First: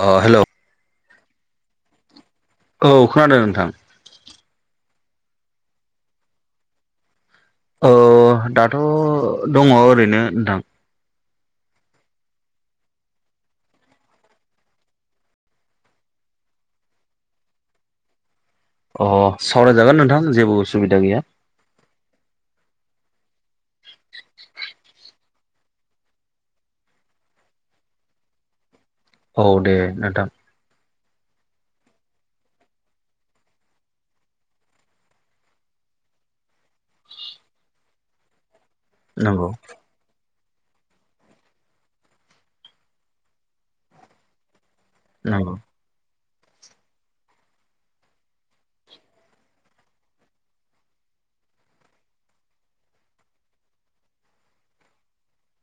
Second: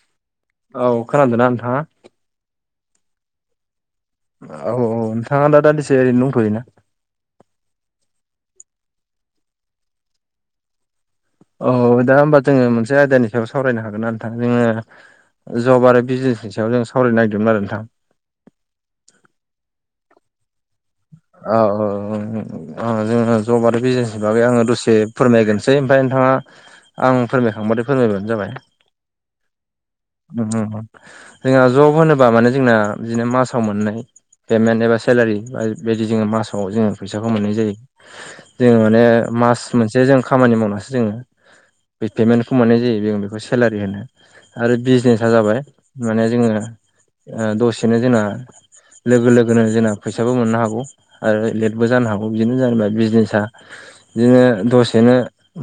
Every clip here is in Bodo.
अ हेल' औ खोनादोंना नोंथांआ? औ खोनादों नोंथां। औ औ नोंथाङा दादिसे ओरैनो दथ'योना? औ दाथ' दङ ओरैनो नोंथां। औ दा होमबा जोङो मोनसे आयदानि सायाव सावरायनो हागोन नोंथा जोंङो? जब आरो बिजनेसनि सायाव जों सावरायनो नागिरदोंमोन आरो नोंथां। अ सावरायजागोन नोंथां जेबो उसुबिदा गैया। औ औ जोंङो जब आरो बिजनेसनि बागै आंङो दसे फोरमायग्रोसै ओमफ्राय नोंथाङा आं फोरमायखांबथाय फोरमायबानो जाबाय। औ दे नोंथां। जोंहा जब होनोब्ला माने जोंना बिदिनो मासाव मोननाय पेमेन्ट एबा सेलारि बिदि जोङो मासाव जोङो फैसाखौ मोननाय जायो जोङो। माने नंगौ मास मोनसे जों खामानि मावनासो जोङो बे पेमेन्टखौ मोननाय जायो जों बेखौ सेलारि होनो आरो बिजनेसा नंगौ जाबाय माने जोङो दसेनो जोंना लोगो लोगोनो जोंना फैसाबो मोननो हागौ। आरो लेटबो जानो हागौ बिदिनो जेनेबा बिजनेसा बिदिनो दसेनो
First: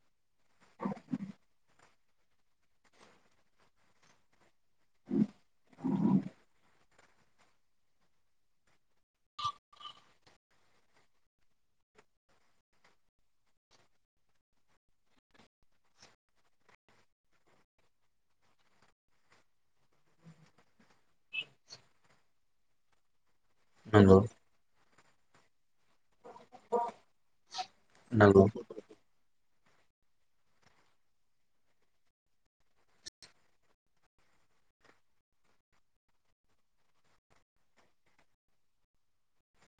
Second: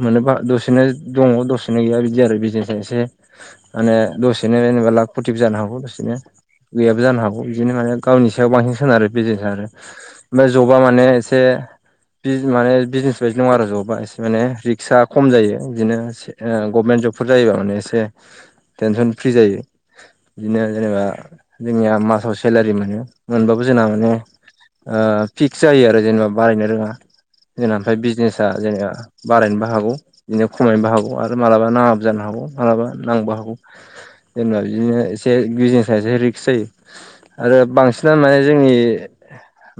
मोनोबा दसेनो दङ दसेनो गैया बिदि आरो बिजनेस एसे माने दसेनो जेनेबा लाख फटिभ जानो हागौ दसेनो गैयाबो जानो हागौ बिदिनो माने गावनि सायाव बांसि। न सोनारो बिजनेसा आरो ओमफ्राय जबा माने एसे बिज माने बिजनेस बायदि दङ आरो ज'बा एसे माने रिक्सा खम जायो बिदिनो गभनमेन्ट जबफोर जायोबा माने एसे टेनसन फ्रि जायो बिदिनो जेनेबा जोंनिया मासाव सेलारि मोनो। मोनबाबो जोंना माने नंगौ फिक्स जायो आरो जेनेबा बारायनो रोङा जों ओमफ्राय नंगौ बिजनेसा जेनेबा बारायनोबो हागौ बिदिनो खमायनोबो हागौ आरो मालाबा नाङाबो जानो हागौ मालाबा नांबो हागौ। जेनेबा बिदिनो एसे बिजनेसा एसे रिक्स जायो। आरो बांसिन माने जोंनि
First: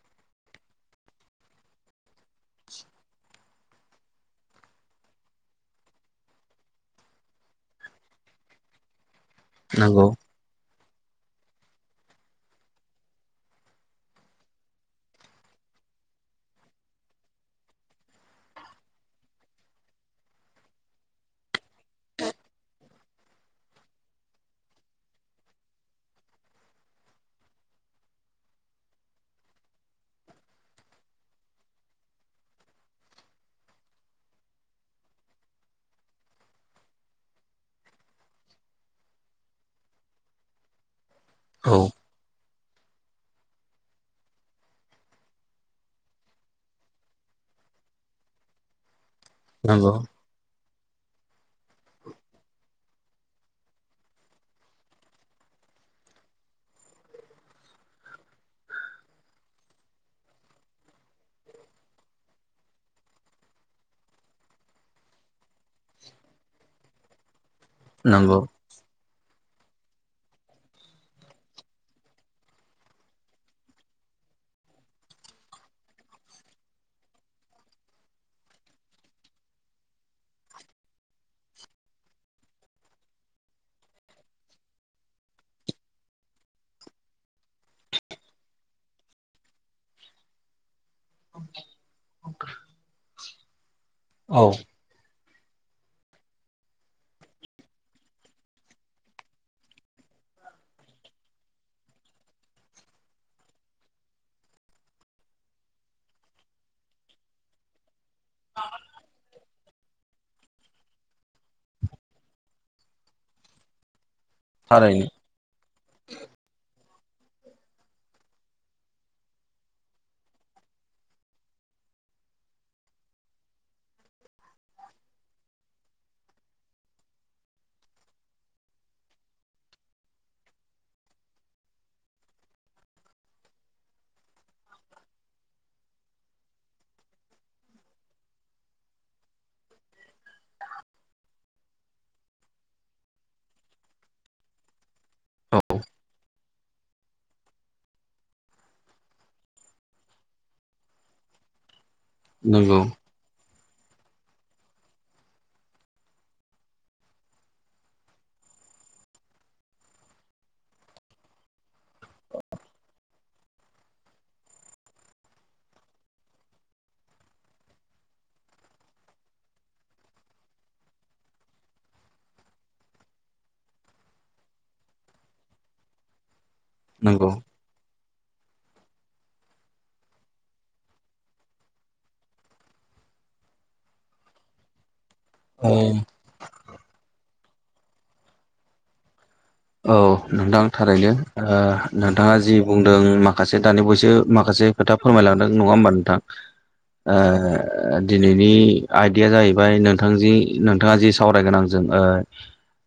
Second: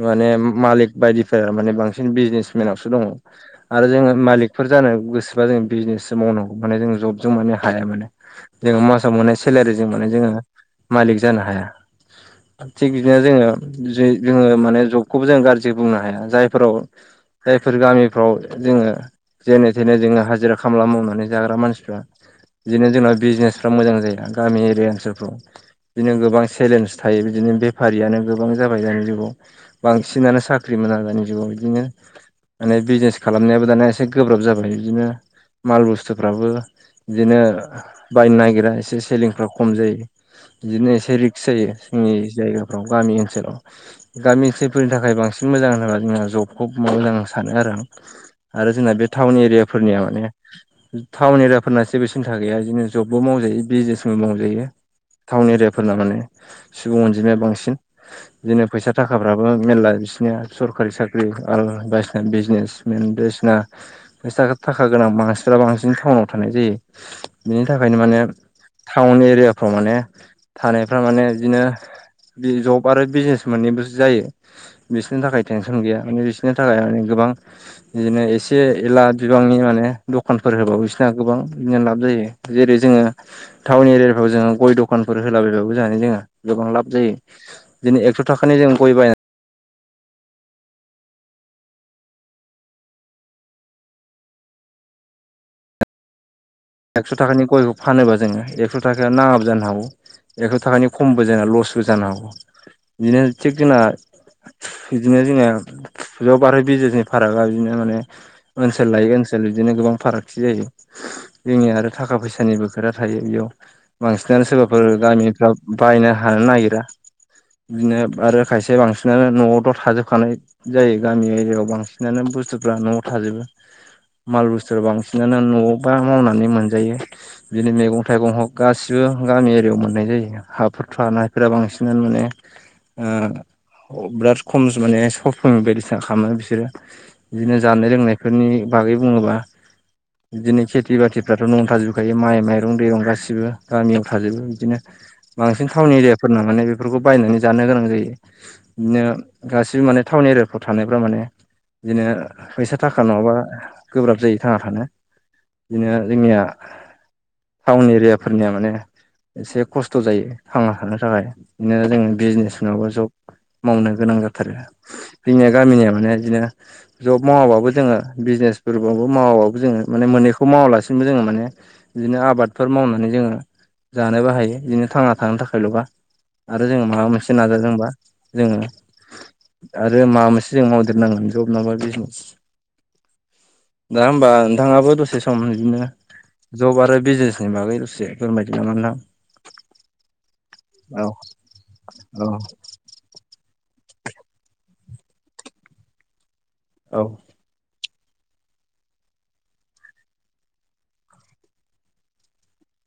माने मालिक बायदिफोरा माने बांसिन बिजनेसमेनावसो दङ। आरो जोङो मालिकफोर जानो गोसोबा जो बिजनेससो मावनांगौ माने जों जबजों माने हाया मानोे जोङो मासाव मोननाय सेलारिजों नंगौ मोननाय जोङो मालिक जानो हाया। थिग बिदिनो जोङो ज जोङो माने जबखौबो जों गाज्रि बुंनो हाया जायफोराव जायफोर गामिफ्राव जोङो जेने थेने जोङो हाजिरा खामला मावनानै जाग्रा मानसिफ्रा बिदिनो जोंना बिजनेसफ्रा मोजां जाया गामि एरिया ओनसोलफ्राव बिदिनो गोबां चेलेन्स थायो बिदिनो बेफारियानो गोबां जाबाय दानि जुगाव बांसिनानो साख्रि मोनागानि जुगाव बिदिनो माने बिजनेस खालामनायाबो दाना एसे गोब्राब जाबाय बिदिनो माल बुस्थुफ्राबो बिदिनो बायनो नागिरा एसे सलिंफ्रा खम जायो बिदिनो एसे रिक्स जायो औ जोंनि जायगायाव गामि ओनसोलाव गामि ओनसोलफोरनि थाखाय बांसिन मोजां होनोबा जों जबखौ आ सानो आरो आं- आरो जोंना बे टाउन नंगौ एरियाफोरनिया माने टाउन एरिया फोरना जेबो सिन्था गैया जनो जबबो मावजायो बिजनेसबो मावजायो टाउन एरियाफोरना माने सुबुं अनजिमाया बांसिन बिदिनो फैसा थाखाफ्राबो मेरला बिसिनिया सरखारि साख्रि आ बायसिना बिजनेस मेन बायदिसिनासा थाखा गोनां मानसिफ्रा बांसिन टाउनाव थानाय जायो बेनिनो ओंखायनो माने नंगौ टाउन एरियाफ्राव माने थानायफ्रा माने बिदिनो बे जब आरो बिजनेस मोननैबोसो जायो। बिसोरनि थाखाय टेनसन गैया माने बिसोरनि थाखाय माने गोबां बिदिनो एसे एला बिबांनि माने दखानफोर होबावो बिसोरना गोबां बिदिनो लाब जायो। जेरै जोङो टाउन एरियाफ्राव जोङो गय दखानफोर होलाबायबाबो जानानै जोङो गोबां लाब जायो। दिदि एकस' थाखानि जों गय बायनानै अफोर औ एकस' थाखानि गयखौ फानोबा जोङो एकस' थाखा नाङाब जानो हागौ। एकस' थाखानि खमबो जाया लसबो जानो हागौ बिदिनो थिग जोंना बिदिनो जोङो फुजयाव बारहो बिजेसनि फारागा बिदिनो माने ओनसोल लायो ओनसोल बिदिनो गोबां फारागथि जायो जोंनिया आरो थाखा फैसानि बो खोरा थायो बेयाव बांसिनानो सोरबाफोर थारैनो गामिफ्राव बायनो हानो नागिरा बिदिनो आरो खायसे बांसिनानो न'आवथ' थाजोबखानाय जायो गामि एरियायाव बांसिनानो बुस्थुफ्रा न'आव थाजोबो माल बुस्थु बांसिनानो न'आवबा मावनानै मोनजायो बिदिनो मैगं थाइगं हग गासिबो गामि एरियायाव मोननाय जायो हाफोरथ' हानायफोरा बांसिनानो माने बिराद खम माने सफिं बायदिसिना खालामो बिसोरो बिदिनो जानाय लोंनायफोरनि बागै बुङोबा बिदिनो खेथि बाथि फ्राथ' न'आव थाजोबखायो माइ माइरं दैरं गासिबो गामियाव थाजोबो बिदिनो औ बांसिन थावनि एरियाफोरना माने बेफोरखौ बायनानै जानो गोनां जायो बिदिनो गासिबो माने टाउन एरियाफ्राव थानायफ्रा माने बिदिनो फैसा नंगौ थाखा नङाबा गोब्राब जायै थाङा थानो बिदिनो जोंनिया टाउन एरियाफोरनिया माने एसे खस्थ' जायो थांना थानो थाखाय बिदिा जोङो बिजनेस मोनावा जब मावनो गोनां जाथारो जोंनिया गामिनिया माने बिदिनो जब मावाबाबो जोङो बिजनेसफोरबबो मावाबाबो जोङो माने मोननैखौ मावालासेनो गमबो जोङो माने बिदिनो आबादफोर मावनानै जोङो जानोबो हायो बिदिनो थांना थानो थाखायल'बा आरो जोङो माबा नंगौ मोनसे नाजादोंबा जोङो आरो माबा मोनसे जों मावदेरनांगोन जब नाबा बिजनेस दा होमबा नोंथाङाबो दसे सम औ बिदिनो जब आरो बिजनेसनि बागै दसे फोरबायदिनो नोंथां औ नोंथां औ थारैनो औ नोंथाङा जि बुंदों माखासे दानि बयसो माखासे खोथा फोरमायलांदों नङा होमबा नोंथां औ ओ ओ दिनैनि आयदाया जाहैबाय नोंथां जि नोंथाङा जि सावरायगोन आंजों ओ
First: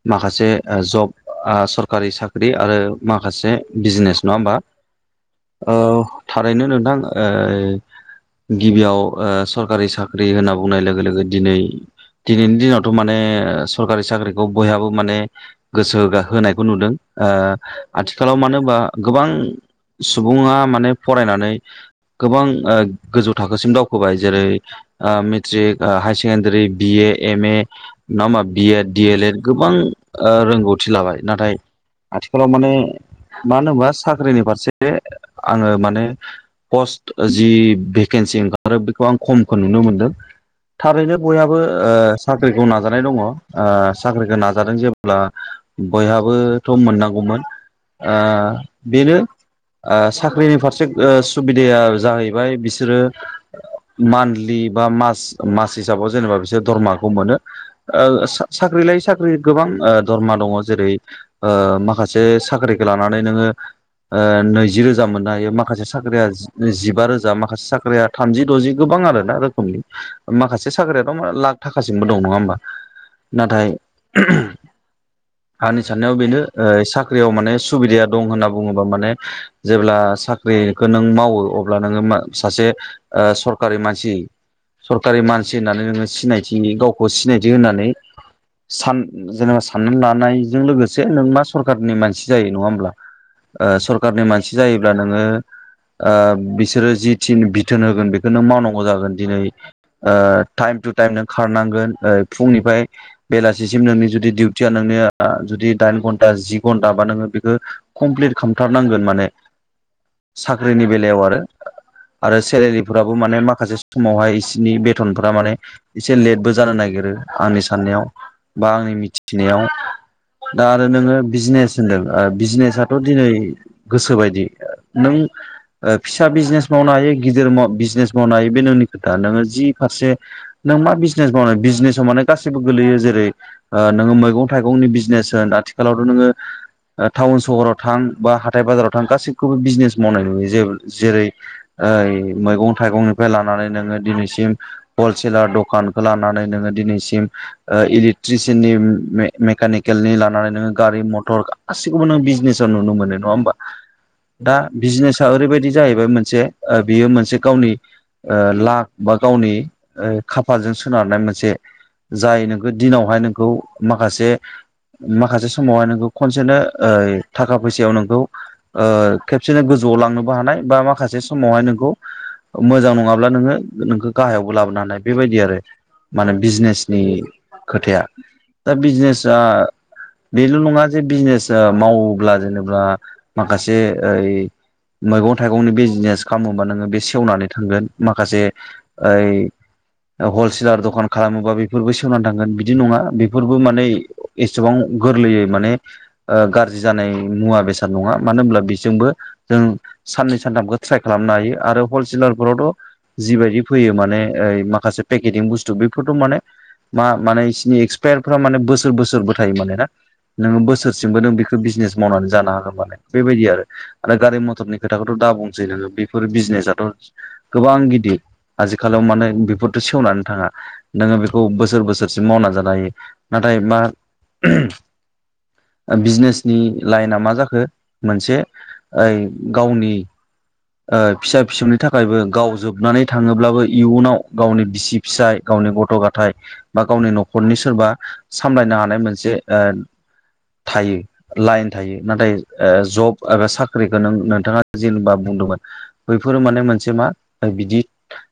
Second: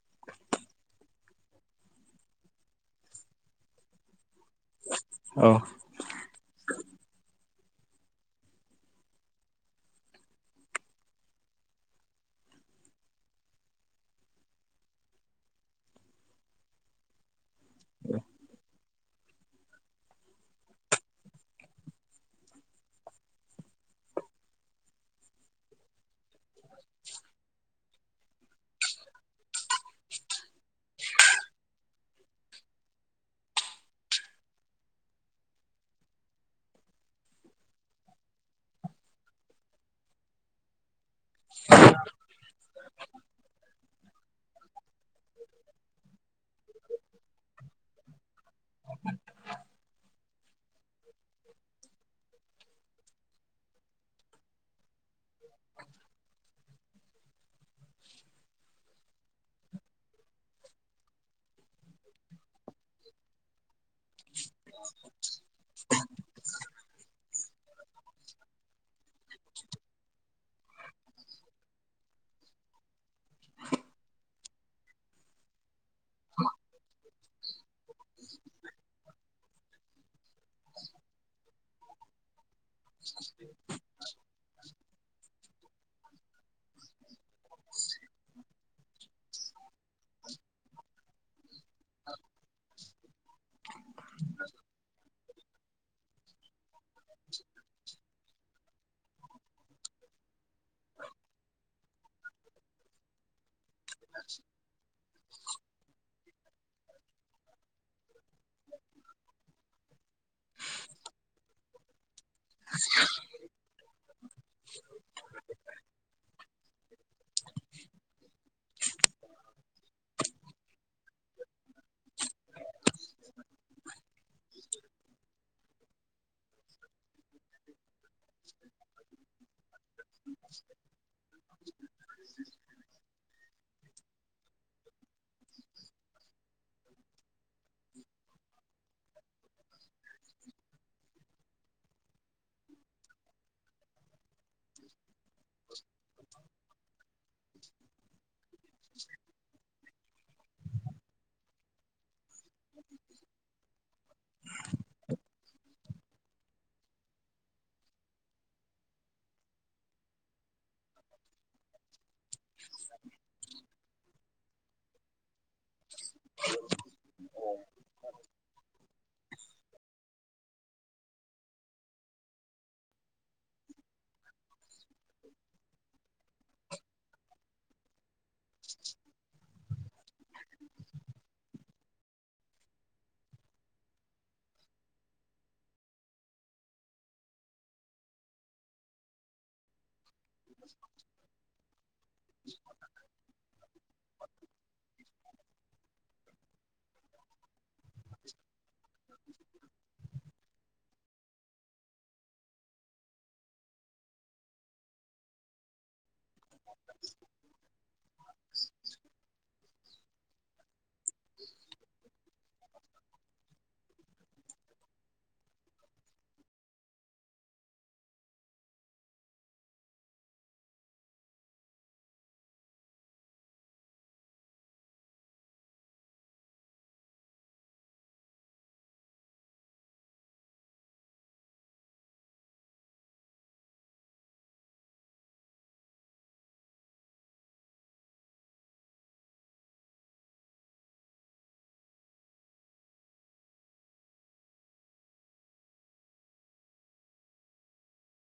माखासे जब आ सरकारि साख्रि आरो माखासे बिजनेस नङा होमबा औ थारैनो नोंथां ओ गिबियाव सरकारि साख्रि होनना बुंनाय लोगो लोगो दिनै दिनैनि दिनावथ' माने सरकारि साख्रिखौ बयहाबो माने गोसो होनायखौ नुदों आथिखालाव मानो होनबा गोबां सुबुङा माने फरायनानै गोबां गोजौ थाखोसिम दावखोबाय जेरै मेट्रिक हाय secondary B A M A नङा होमा बि एड दिए लेएड गोबां रोंगौथि लाबाय नाथाय आथिखालाव माने मानो होनोबा साख्रिनि फारसे आङो माने पस्ट जि भेकेन्सि ओंखारो बेखौ आं खमखौ नुनो मोनदों थारैनो बयाबो साख्रिखौ नाजानाय दङ साख्रिखौ नाजादों जेब्ला बयहाबोथ' मोननांगौमोन बेनो आ साख्रिनि फारसे सुबिदाया जाहैबाय बिसोरो मान्थलि बा मास-मास हिसाबाव जेनेबा बि धर्माखौ मोनो साख्रि लायै साख्रि गोबां दर्मा दङ जेरै माखासे साख्रिखौ लानानै नोङो नैजि रोजा मोननो हायो माखासे साख्रिया जिबा रोजा माखासे साख्रिया थामजि द'जि गोबां आर ना रोखोमनि माखासे साख्रियाथ' लाख थाखासिमबो दं नङा होमबा नाथाय आंनि साननायाव बेनो साख्रियाव माने सुबिदाया दं होनना बुङोबा माने जेब्ला साख्रिखौ नों मावो अब्ला नोङो सासे ओ सरकारि मानसि सरकारि मानसि होननानै नोङो सिनायथिनि गावखौ सिनायथि होननानै सान जेनबा साननानै लानायजों लोगोसे नों मा सरखारनि मानसि जायो नङा होमब्ला। ओ सरकारनि मानसि जायोब्ला नोङो ओ बिसोरो जि थिन बिथोन होगोन बेखौनो मावनांगौ जागोन दिनै। ओ टाइम टु टाइम नों खारनांगोन ओ फुंनिफ्राय बेलासिम नोंनि जुदि डिउटिया नोंनिया ओ जुदि दाइन घन्टा जि घन्टा बा नोङो बेखौ कमप्लिट खालामथारनांगोन माने। साख्रिनि बेलायाव आरो आरो सेलेरिफोराबो माने माखासे समावहाय बिसिनि बेथनफोरा माने एसे लेटबो जानो नागिरो आंनि साननायाव। बा आंनि मिथिनायाव दा आरो नोङो बिजनेस होनदों ओ बिजनेसाथ' दिनै गोसो बायदि नों ओ फिसा बिजनेस मावनो हायो गिदिर बिजनेस मावनो हायो बे नोंनि खोथा नोङो जि फारसे नों मा बिजनेस मावनो बिजनेसाव माने गासिबो गोलैयो जेरै ओ नोङो मैगं थाइगंनि बिजनेस होन आथिखालावथ' नोङो ओ टाउन सहराव थां बा हाथाय बाजाराव थां गासैखौबो बिजनेस मावनाय नुयो जे जेरै ओइ मैगं थाइगंनिफ्राय लानानै नोङो दिनैसि म हलसेलार दखानखौ लानानै नोङो दिनैसिम ओ इलेट्रिसिनिम मेकानिक नि लानानै नोङो गारि मथर गासिखौबो नों बिजनेसाव नुनो मोनो नङा होमबा। दा बिजनेसा ओरैबायदि जाहैबाय मोनसे बियो मोनसे गावनि ओ लाख बा गावनि ओ खाफाजों सोनारनाय मोनसे जाय नोंखौ दिनावहाय नोंखौ माखासे माखासे समावहाय नोंखौ खनसेनो ओय थाखा फैसायाव नोंखौ ओ खेबसेनो गोजौआव लांनोबो हानाय बा माखासे समावहाय नोंखौ मोजां नङाब्ला नोङो नोंखौ गाहायावबो लाबोनो हानाय बेबायदि आरो। माने बिजनेसनि खोथाया दा बिजनेसा बेल' नङा जे बिजनेसा मावोब्ला जेनेबा माखासे ओइ मैगं थाइगंनि बिजिनेस खालामोबा नोङो बे सेवनानै थांगोन माखासे ओइ हलसेलार दखान खालामोबा बे बेफोरबो सेवनानै थांगोन बिदि नङा बेफोरबो माने एसेबां गोरलैयै माने ओ गाज्रि जानाय मुवा बेसाद नङा मानो होनब्ला बेजोंबो जों साननै सानथाम बेखौ ट्राइ खालामनो हायो आरो हलसेलार फोरावथ' जिबायदि फैयो माने ओइ माखासे पेकेटिं बुस्थु बेफोरथ' माने मा माने बिसोरनि एक्सपायारफ्रा माने बोसोर बोसोरबो थायो माने ना नोङो बोसोर दासिमबो नों बेखौ बिजनेस मावनानै जानो हागोन मालाय बेबायदि आरो गारि मथरनि खोथाखौथ' द बुंसै नोङो बेफोर बिजनेसाथ' गोबां गिदिर आजिखालाव मानोे बेफोरथ सेवनानै थाङा। नोङो बेखौ बोसोर बोसोरसिम मावना जानो हायो नाथाय मा ओ बिजनेसनि लाइना मा जाखो मोनसे ओइ गावनि ओ फिसा फिसौनि थाखायबो गाव जोबनानै थाङोब्लाबो इयुनाव गावनि बिसि फिसाय गावनि गथ' गथाय बा गावनि न'खरनि सोरबा सामलायनो हा नाय मोनसे ओ थायो। लाइन थायो नाथाय ओ जब एबा साख्रिखौ नों नोंथाङा जेनेबा बुंदोंमोन बैफोरो माने मोनसे मा बिदि